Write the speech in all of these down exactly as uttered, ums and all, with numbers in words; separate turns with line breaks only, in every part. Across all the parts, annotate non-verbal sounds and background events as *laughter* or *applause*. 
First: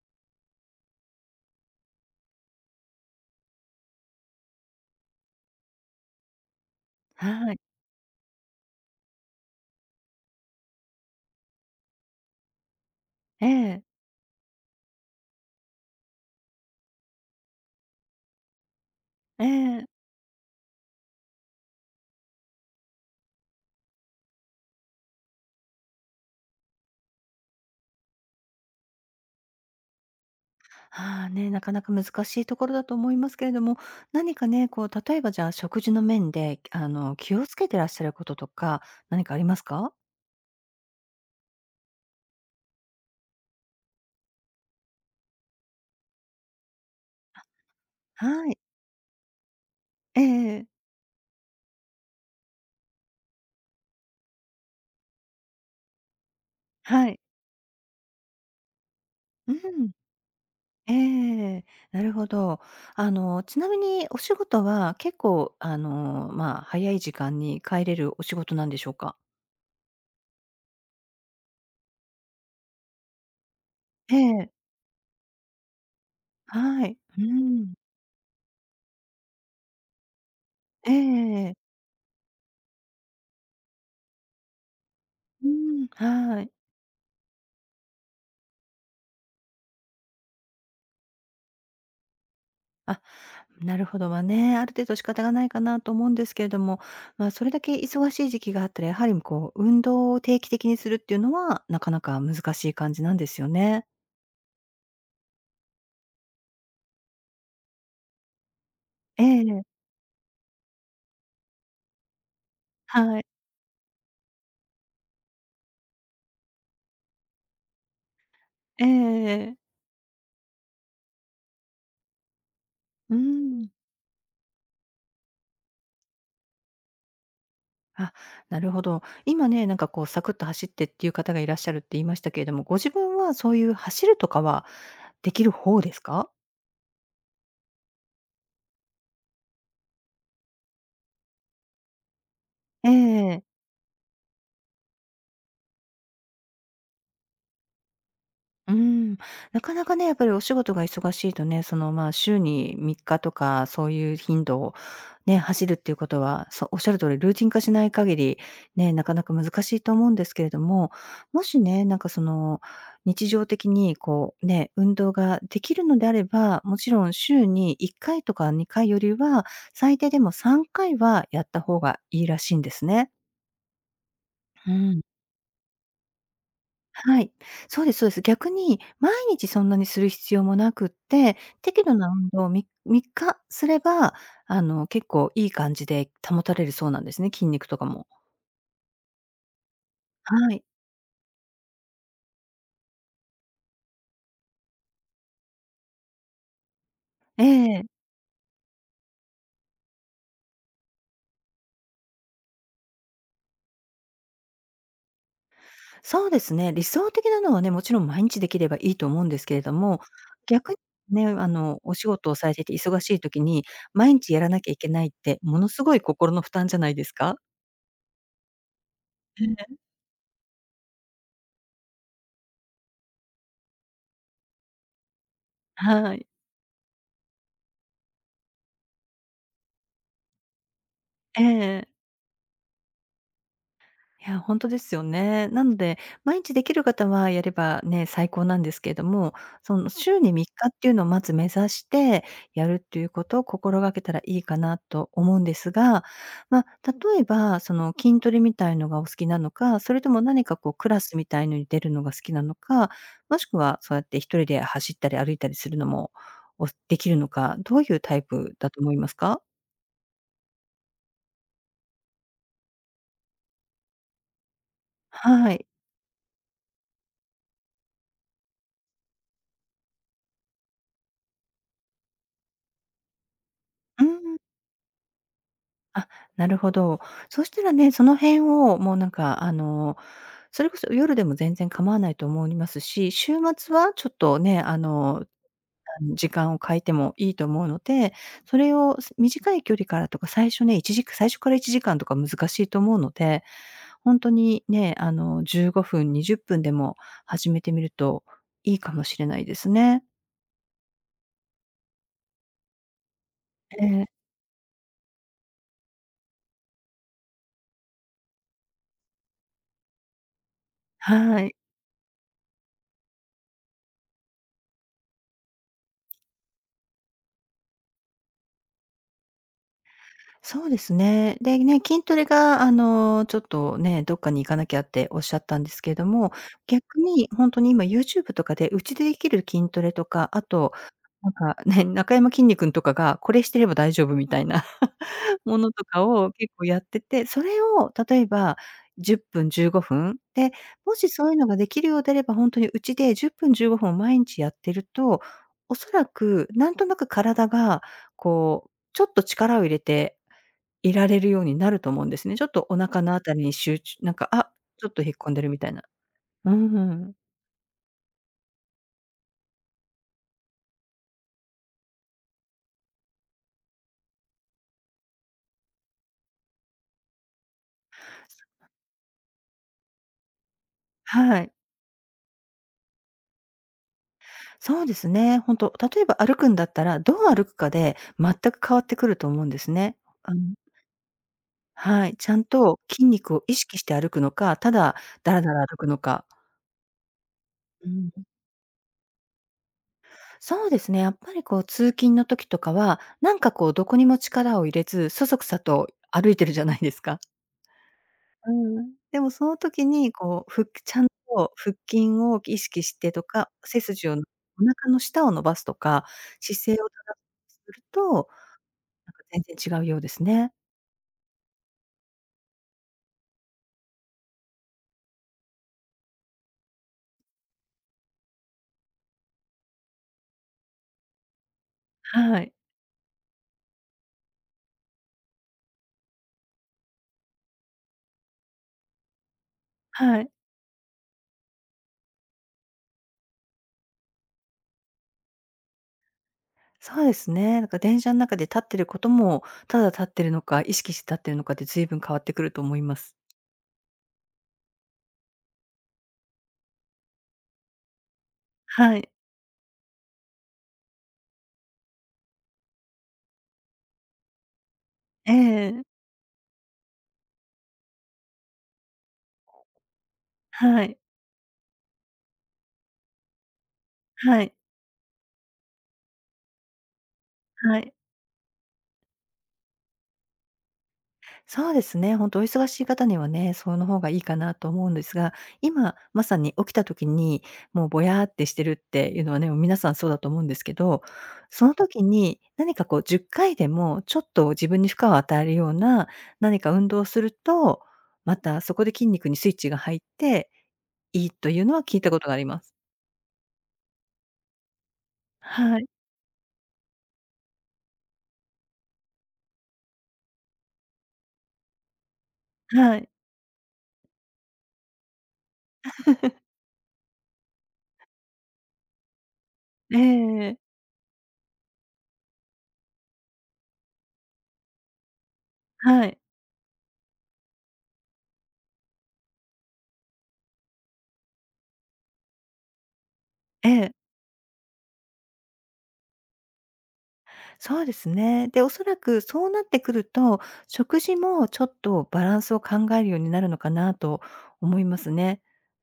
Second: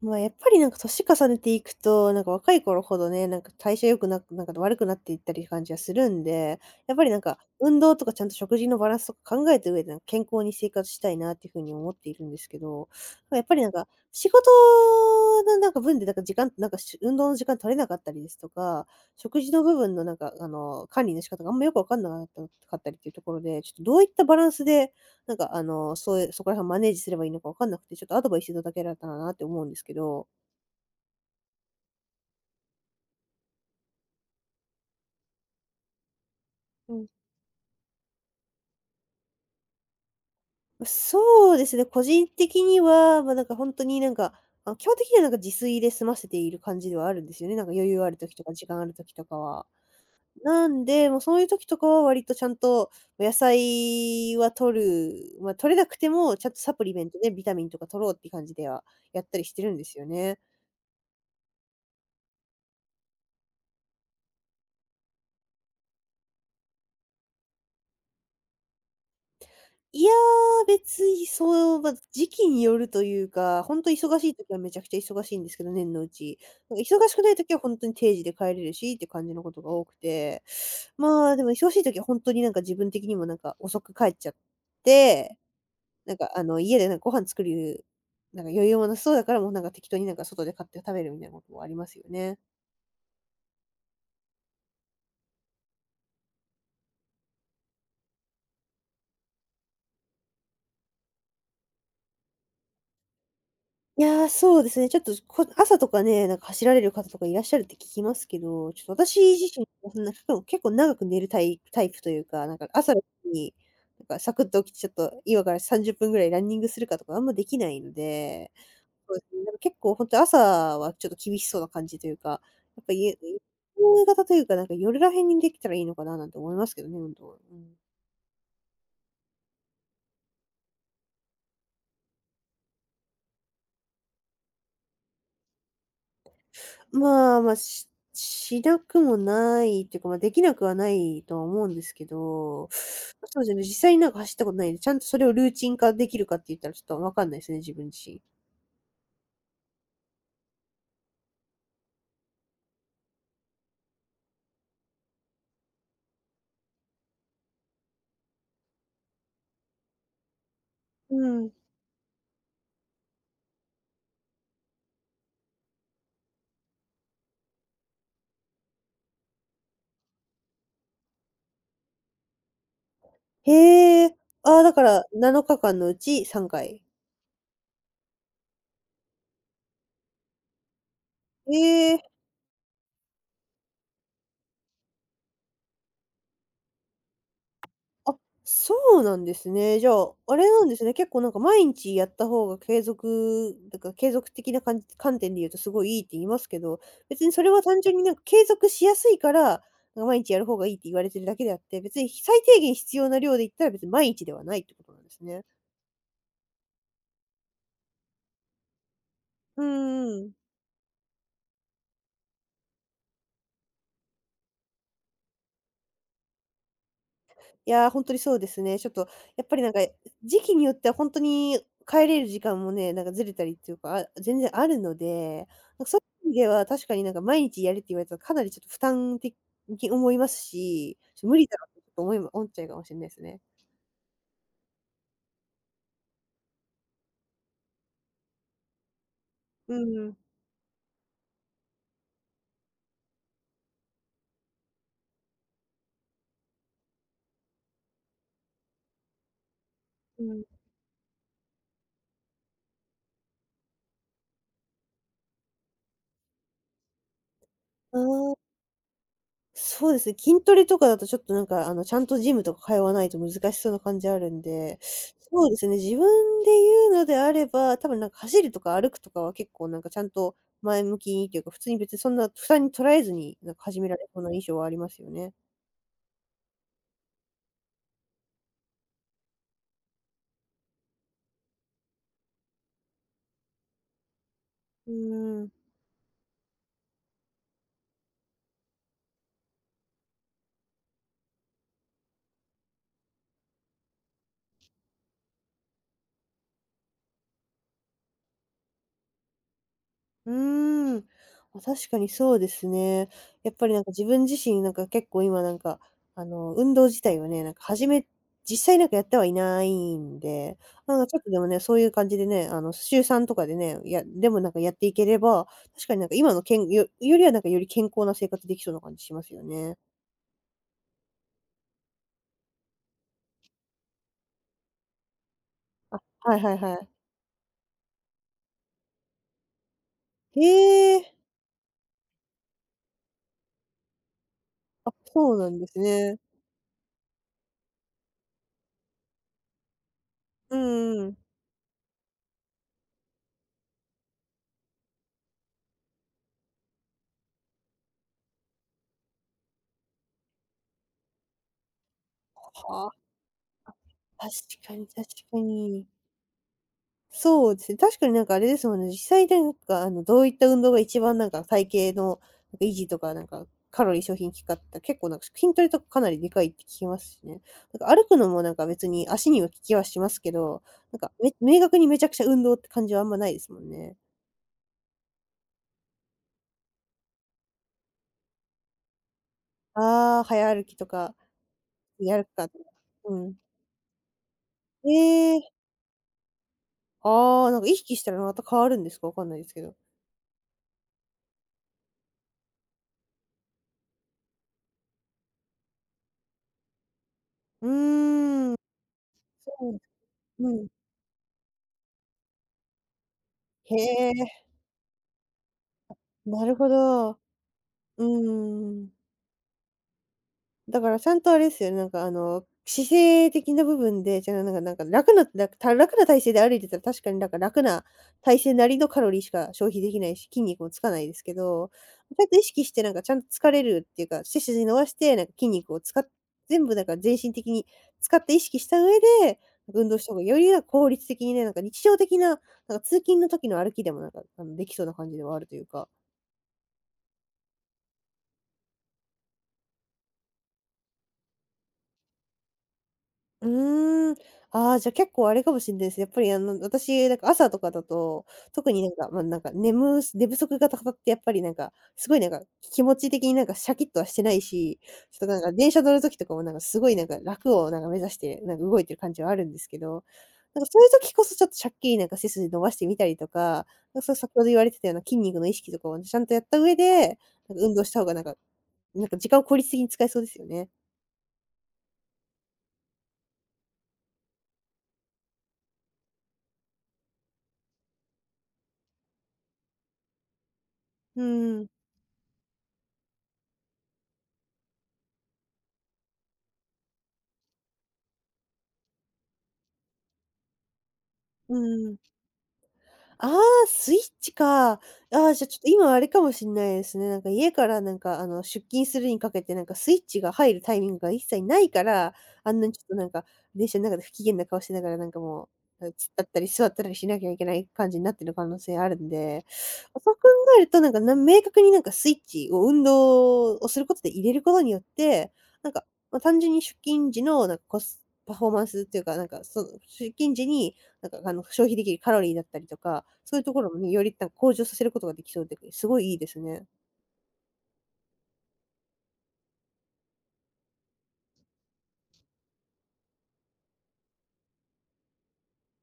まあ、やっぱりなんか年重ねていくと、なんか若い頃ほどね、なんか代謝良くなくなんか悪くなっていったり感じはするんで、やっぱりなんか
はい。
運動とかちゃんと食事のバランスとか考えた上で、なんか健康に生活したいなっていう風に思っているんですけど、ま、やっ
え
ぱりなん
え、
か、仕事のなんか分でなんか時間なんかし運動の時間取れなかったりですとか、食
え
事の部
え。
分のなんかあの、管理の仕方があんまよくわかんなかったかったりっていうところで、ちょっとどういったバランスでなんかあの、そういう、そこら辺をマネージすればいいのかわかんなくて、ちょっとアドバイスいただけられたらなって思うんですけど。
ああ、ね、なかなか難しいところだと思いますけれども、何かね、こう例えばじゃあ食事の面で、あ
うん。
の、気をつけてらっしゃることとか、何かありますか？
まそうですね、個人的には、まあ、なんか本当になんか、あ、基本的にはなんか自炊で済ませている感じではあるんですよね。なんか余裕ある時と
は
か
い。
時間ある時とかは。
ええ。
なんで、もうそういう時とかは割とちゃんとま野菜は取る、ま、取れなくてもちゃんとサプリメ
は
ント
い。
でビタミンとか取ろうって感じではやったり
う
してるんで
ん。
すよね。
ええ。なるほど。あの、ちなみにお仕事は結構、あの、まあ、早い時間に帰れるお仕事なんでしょうか？
いや、別にそう、ま、時期によるというか、ほんと
え
忙しい
え。
時はめちゃくちゃ忙しいんですけど、年のうち。なんか
はい。
忙しく
う
ない時はほ
ん。
んとに定時で帰れるしって感じのことが多くて、
え
まあ、でも
え。
忙しい時はほんとになんか自分的にもなんか遅く帰っちゃって、
うん、
なんかあ
はい。
の、家でなんかご飯作る、なんか余裕もなさそうだから、もうなんか適当になんか外で買って食べるみたいなこともありますよね。
あ、なるほど。ま、ね、ある程度仕方がないかなと思うんですけれども、まあ、それだけ忙しい時期があったら、やはりこう、運動を定期的にするっていうのは、なかなか難しい感じなんですよね。
いやー、そうですね。ちょっと、こ朝とかね、なんか走られる方とかいらっしゃるって聞きますけど、ちょっと私自
え
身、
え。
そんな結構結構長く寝るタイタイプというか、なんか朝
はい。
に、なんかサクッと起きてちょっと今からさんじゅっぷんぐらいランニングするかとかあんまできないので、そうですね、なん
ええ。
か結構本当朝はちょっと厳しそうな感じというか、やっぱ、い
う
え
ん。
夕方というか、なんか夜らへんにできたらいいのかななんて思いますけどね、本当。は。うん。
あ、なるほど。今ね、なんかこうサクッと走ってっていう方がいらっしゃるって言いましたけれども、ご自分はそういう走るとかはできる方ですか？
まあ、まあ、ししなくもないっていうか、ま、できなくはないとは思うんですけど、
え
まそ
え。
うですね、実際になんか走ったことないんで、ちゃんとそれをルーチン化できるかって言ったらちょっとわかんないですね、自分自身。
うーん、なかなかね、やっぱりお仕事が忙しいとね、その、まあ、週にしゅうさんにちとか、そういう頻度をね、走るっていうことは、そうおっしゃる通りルーティン化しない限り、ね、なかなか難しいと思うんですけれども、
う
も
ん。
しね、なんかその、日常的にこう、ね、運動ができるのであれば、もちろん週にいっかいとかにかいよりは、最低でもさんかいはやった方がいいらしいんですね。
へえ。ああ、
う
だか
ん。
らなのかかんのうちさんかい。
はい。そうですそうです。逆に毎日そんなにする必要もなくって、適
へ
度
え。
な運動をみみっかすれば、あの、結構いい感じで保たれるそうなんですね、筋肉とかも。
あ、そうなんですね。じゃあ、あれ
はい。
なんですね、結構なんか毎日やった方が継続だから継続的なか観点で言うとすごいいいって言いますけど、別にそ
え
れは単
え。
純になんか継続しやすいから、なんか毎日やる方がいいって言われてるだけであって、別に最低限必要な量で言ったら別に毎日ではないってことなんですね。
そうですね。理想的なのはね、もちろん毎日できればいいと思うんですけ
う
れども、
んうん。
逆にね、あの、お仕事をされていて忙しい時に、毎日やらなきゃいけないって、ものすごい心の負担じゃないですか？
いやー、本当にそうですね。ちょっとや
え
っぱりなん
え、
か、時期によっては本当に帰れる時間もね、なんかずれたりっていうか、あ全然あるので、なんかそう
は
いう
い。
意味では確かになんか毎日やれって言われたらかなりちょっと負担的に思いますし、ちょっと無
え
理だろう
え。
と思いま思っちゃうかもしれないですね。
いや、本当ですよね。なので、毎日できる方はやればね、最高なんですけれども、
う
その
んうん。
週にしゅうさんにちっていうのをまず目指して、やるっていうことを心がけたらいいかなと思うんですが、まあ、例えば、その筋トレみたいのがお好きなのか、それとも
うん。
何かこうクラスみたいのに出るのが好きなのか、もしくはそうやって一人で走ったり歩いたりするのも、おできるのか、どうい
あ
うタイ
あ。
プだと思いますか？
そうですね、筋トレとかだとちょっとなんかあの、ちゃんとジムとか通わないと難しそうな感じあるんで、そう
は
です
い。
ね、自分で言うのであれば、多分なんか走るとか歩くとかは結構なんかちゃんと前向きにというか、普通に別にそんな負担に捉えずに、なんか始めら
う
れそうな
ん。
印象はありますよね。
あ、なるほど。そしたらね、その辺をもうなんか、あの、それこそ夜でも全然構わないと思いますし、週末はちょっとね、あ
う
の、
ーん。
時間を変えてもいいと思うので、それをす短い距離からとか、最初ね、いちじかん最初からいちじかんとか難しいと思うので、ほんとにね、あの、じゅうごふん、にじゅっぷんでも始めてみるといいかもしれないですね。
うーん。ま、確かにそうですね。やっぱりなん
え
か自
え、
分自身なんか結構今なんか、あの、運動自体はね、なんか始め実際なんかやってはいないんで、なんかちょっとで
は
も
い。
ね、そういう感じでね、あの、週さんとかでね、やでもなんかやっていければ、確かになんか今のけんよよりはなんかより健康な生活できそうな感じしますよね。
そうですね。で、ね、筋トレが、あの、ちょっとね、どっかに行かなきゃっておっしゃったんですけれ
あ、
ども、
はいはいはい。
逆に本当に今 YouTube とかでうちでできる筋トレとか、
へ
あと、
え。
なんかね、なかやまきんに君とかが、これしてれば大丈夫みたいな
あ、そう
*laughs*
な
も
んで
の
す
とか
ね。
を結構やってて、それを例えばじゅっぷん、じゅうごふんで、
う
も
んう
し
ん。
そういうのができるようであれば、本当にうちでじゅっぷん、じゅうごふんを毎日やってると、おそらくなんとなく体がこう、ちょっと力を入れていられるようになると思うんですね。ちょっとお
は
腹
あ、
のあたりに集中なんか、
確
あ、
かに
ちょっ
確
と引っ込ん
か
でるみたいな。
に。
うん。
そうですね。確かになんかあれですもんね。実際なんか、あの、どういった運動が一番なんか体型のなんか維持とか、なんかカロリー消費に効くかって言ったら結構なんか筋トレとかかなりでかいって聞きますしね。なんか歩くのもなんか別に足には効きはしますけど、なんかめ
はい。
明確にめちゃくちゃ運動って感じはあんまないですもんね。
そうですね、ほんと、例えば歩くんだったら、どう歩くかで全く変わってくると思うんですね。
ああ、
あの
早歩きとか、
は
や
い、
る
ちゃん
かとか。
と筋
う
肉
ん。
を意識して歩くのか、ただだ
え
ら
え、
だら歩くのか。
ああー、なんか意
う
識し
ん。
たらまた変わるんですか？わかんないですけど。
そうですね、やっぱりこう通勤の時とかは、なんかこうどこにも力を入れず、そそくさと歩いてるじゃないですか。
うー
う
ん、
ん。でもその
そう、
時にこう、
うん。
ふちゃんと腹筋を意識してとか、
へ
背筋をお
え、
腹の下を伸ばすとか、
なる
姿
ほ
勢を
ど。う
正すると、なんか
ーん。
全然違うようですね。
だからちゃんとあれですよね、なんかあの、姿勢的な部分で、じゃあなんかなんか楽ななんかた楽な体勢で歩いてたら確かになんか楽な体勢なりのカロリーしか消費できないし、筋肉もつかないですけど、ちゃんと
は
意
い。
識してなんかちゃんと疲れるっていうか、背筋伸ばして、なんか筋肉を使っ全部なんか全身的に使って意識した上で、運動した方
は
が
い。
よりなんか効率的にね、なんか日常的な、なんか通勤の時の歩きでもなんか、あの、できそうな感じではあるというか。
そうですね。なんか電車ん中で立ってることも、ただ立ってるのか、意識して立ってるのかで随分変わってくると思います。
うーん。ああ、じゃ、結構あれかもしんないです。やっぱり、あの、私、なんか、朝とかだと、特になん
は
か、
い。
ま、なんか、眠す寝不足が高まって、やっぱりなんか、すごいなんか、気持ち的になんかシャキッとはしてないし、ちょっと
え
なんか電車
え。
乗る時とかもなんかすごいなんか楽をなんか目指して、なんか動いてる感じはあるんですけど、なんかそう
は
いう
い。
時こそちょっとシャッキリなんか背筋伸ばしてみたりとか、なんかそれ先ほ
は
ど
い。
言われてたような筋肉の意識とかをちゃんとやった上で、なんか運
は
動し
い。
た方がなんか、なんか時間を効率的に使えそうですよね。
そうですね、本当お忙しい方にはね、その方がいいかなと思うんですが、今まさに起きた時に、もうぼやーってしてるっていうのはね、もう皆さんそうだと思うんですけど、
うん。
その時に何かこうじゅっかいでもちょっと自分に負荷を与えるような何か運動をすると、またそこで筋肉にスイッチが入っていいと
う
いうのは
ん。
聞いたことがあります。
ああ、スイッチか。ああ、じゃ、ちょっと
はい、
今あれかもしんないですね。なんか家からなんかあの、出勤するにかけてなんかスイッチが入るタイミングが一切ないから、あんなにちょっと
は
な
い、
んか、電車の中で不機嫌な顔しながらなんかもう、突っ立ったり座ったりしなきゃいけない感じになってる可能性あるんで、
ええ
あ、そう考
え、
えるとなんか、な明確になんかスイッチを運動をすることで入れることによって、なんか、
は
ま
い、
あ、単純に出勤時のなんかコスパフォーマンスっていうか、なんかその出勤時になんかあの、消費できるカロリーだったりとか、そういうとこ
え
ろもね、
え。
よりなんか向上させることができそうで、すごいいいですね。
そうですね。で、おそらくそうなってくると、食事もちょっとバランスを考えるようになるのかなと思いますね。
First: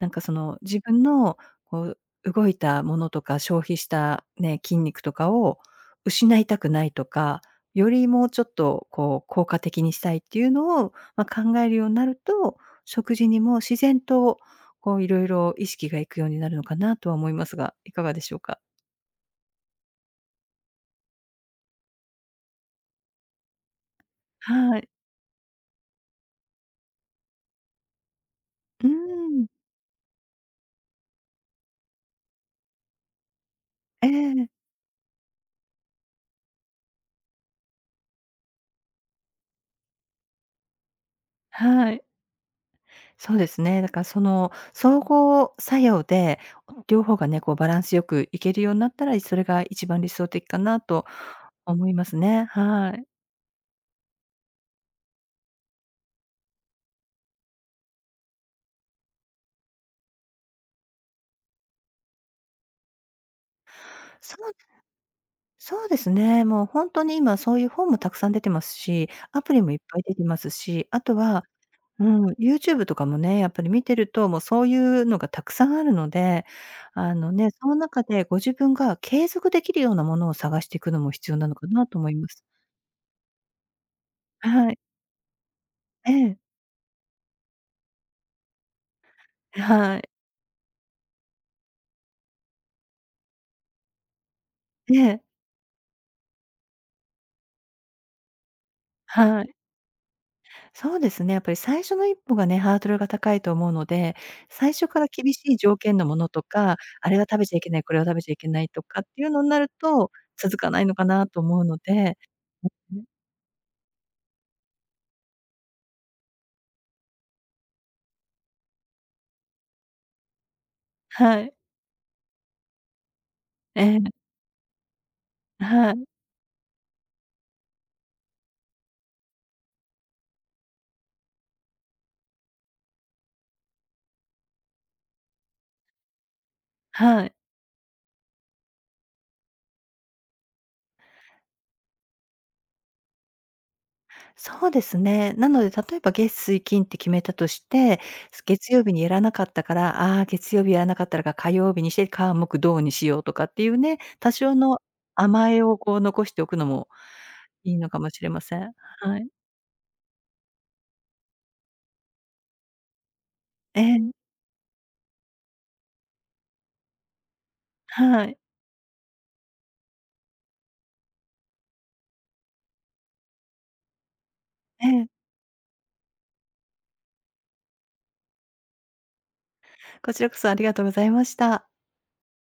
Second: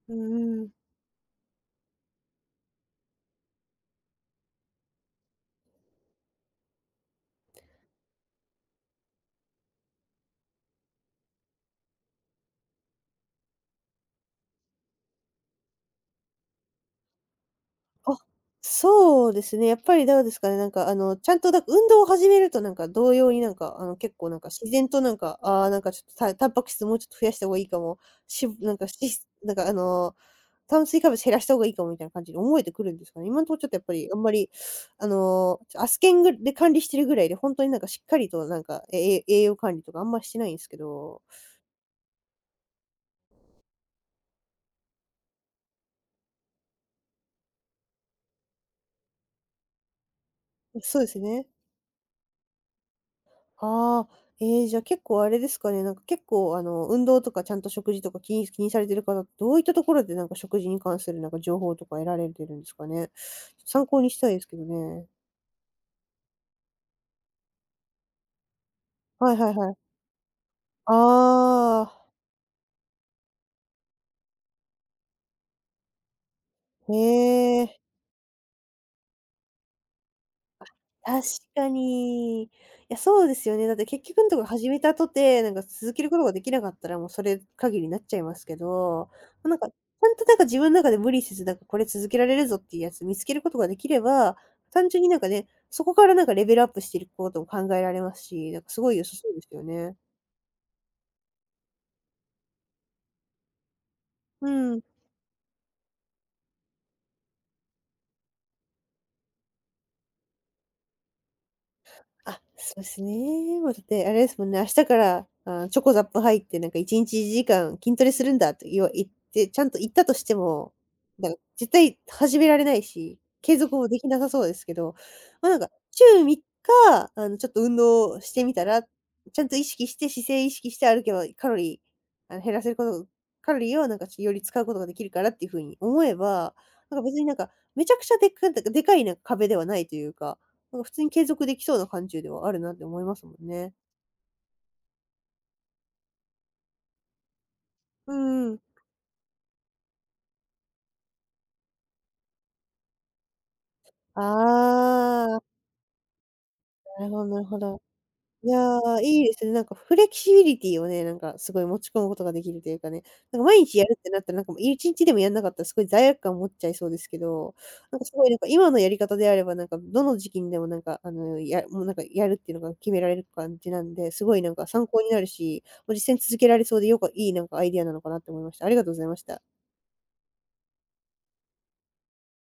なん
う
かその
んうん。
自分のこう動いたものとか消費したね、筋肉とかを失いたくないとか、よりもうちょっとこう効果的にしたいっていうのを、まあ、考えるようになると、食事にも自然とこういろいろ意識がいくようになるのかなとは思いますが、いかが
あ、
でしょうか？
そうですね、やっぱりどうですかね、なんかあの、ちゃんとだ運動を始めるとなんか同様になんか、あの、結構なんか自
は
然
い。
となんか、ああ、なんかちょっとたタンパク質もうちょっと増やした方がいいかも、しなんか
う
し
ん。
なんかあの、炭水化物減らした方がいいかもみたいな感じに思えてくるんですかね。今のところちょっとやっぱ
え
りあんま
え。
り、あの、アスケンぐで管理してるぐらいで、本当になんかしっかりとなんか、え栄養管理とかあんましてないんですけど。
はい。そうですね。だからその総合作用で、両方がね、こうバランスよくいけるようになったら、それが一番理想的かな
そう
と
ですね。
思いますね。はい。
ああ、ええ、じゃあ結構あれですかね、なんか結構あの、運動とかちゃんと食事とか気に気にされてる方、どういったところでなんか食事に関するなんか情報とか得られてるんですかね？参考にしたい
そ
です
う
けどね。
そうですね。もう本当に今そういう本もたくさん出てますし、
はい
ア
はい
プリ
は
もいっ
い。
ぱい出てますし、あとは、
あ
うん、YouTube とかもね、やっぱり見てると、もうそういうのがたくさんあるので、
あ、へ
あのね、その
え。
中でご自分が継続できるようなものを探していくのも
確
必要なのか
か
なと思います。
に。いや、そうですよね。だって結局んところ始
はい。
めたとて、なんか続ける
え
ことが
え。
できなかったら、もうそれ限りになっちゃいますけど、まなんか、ち
は
ゃ
い。
んとなんか自分の中で無理せず、なんかこれ続けられるぞっていうやつ見つけることができれば、単
え
純になん
え、
かね、そこからなんかレベルアップしていくことも考えられますし、なんかすごい良さそうで
は
す
い。
よね。
そうですね、やっぱり最初の一歩がね、ハードルが高いと思うので、
う
最
ん。
初から厳しい条件のものとか、あれは食べちゃいけない、これは食べちゃいけないとかっていうのになると、続かないのかなと思うので、
あ、そうで
ん、
すね。もうだって、あれですもんね、明日から、あ、ちょこざっぷ入って、なんかいちにちいちじかん筋トレするんだといわ言って、ちゃんと言ったとしても、なんか
は
ら
い。
絶対始められないし、継続
え
もで
え、
きなさそうですけど、まあ、なんか
は
週
い、
さんにち、あの、ちょっと運動してみたら、ちゃんと意識して、姿勢意識して歩けばカロリー、あの、減らせることカロリーをなんかより使うことができるからっていう風に思えば、なんか別に
は
な
い。
んか、めちゃくちゃでっかでかいなんか壁ではないというかなんか普通に継続できそうな感じではあるなって思いますもんね。
そうですね。なので例えば月水金って決めたとして、
うんうん。
月曜日にやらなかったから、ああ、月曜日やらなかったから火曜日にして、火木土にしようとかっていうね、
あ
多少の
あ、
甘えをこう残しておくのも
なるほどなるほ
いい
ど。
のかもしれま
い
せ
や、
ん。は
いい
い。
ですね。なんかフレキシビリティをね、なんかすごい持ち込むことができるというかね、なんか毎日
え
やるって
え、
なったら、なんかもういちにちでもやんなかったらすごい罪悪感持っちゃいそうですけど、なんかす
は
ごいなん
い。
か今のやり方であれば、なんかどの時期にでもなんか、あの、やもうなんかやるっていうのが決められる感じなんで、すごいなんか
え
参考
え、
になるし、もう実践続けられそうでよくいいなんかアイディアなのかなって思いました。ありがとうございました。
こちらこそありがとうございました。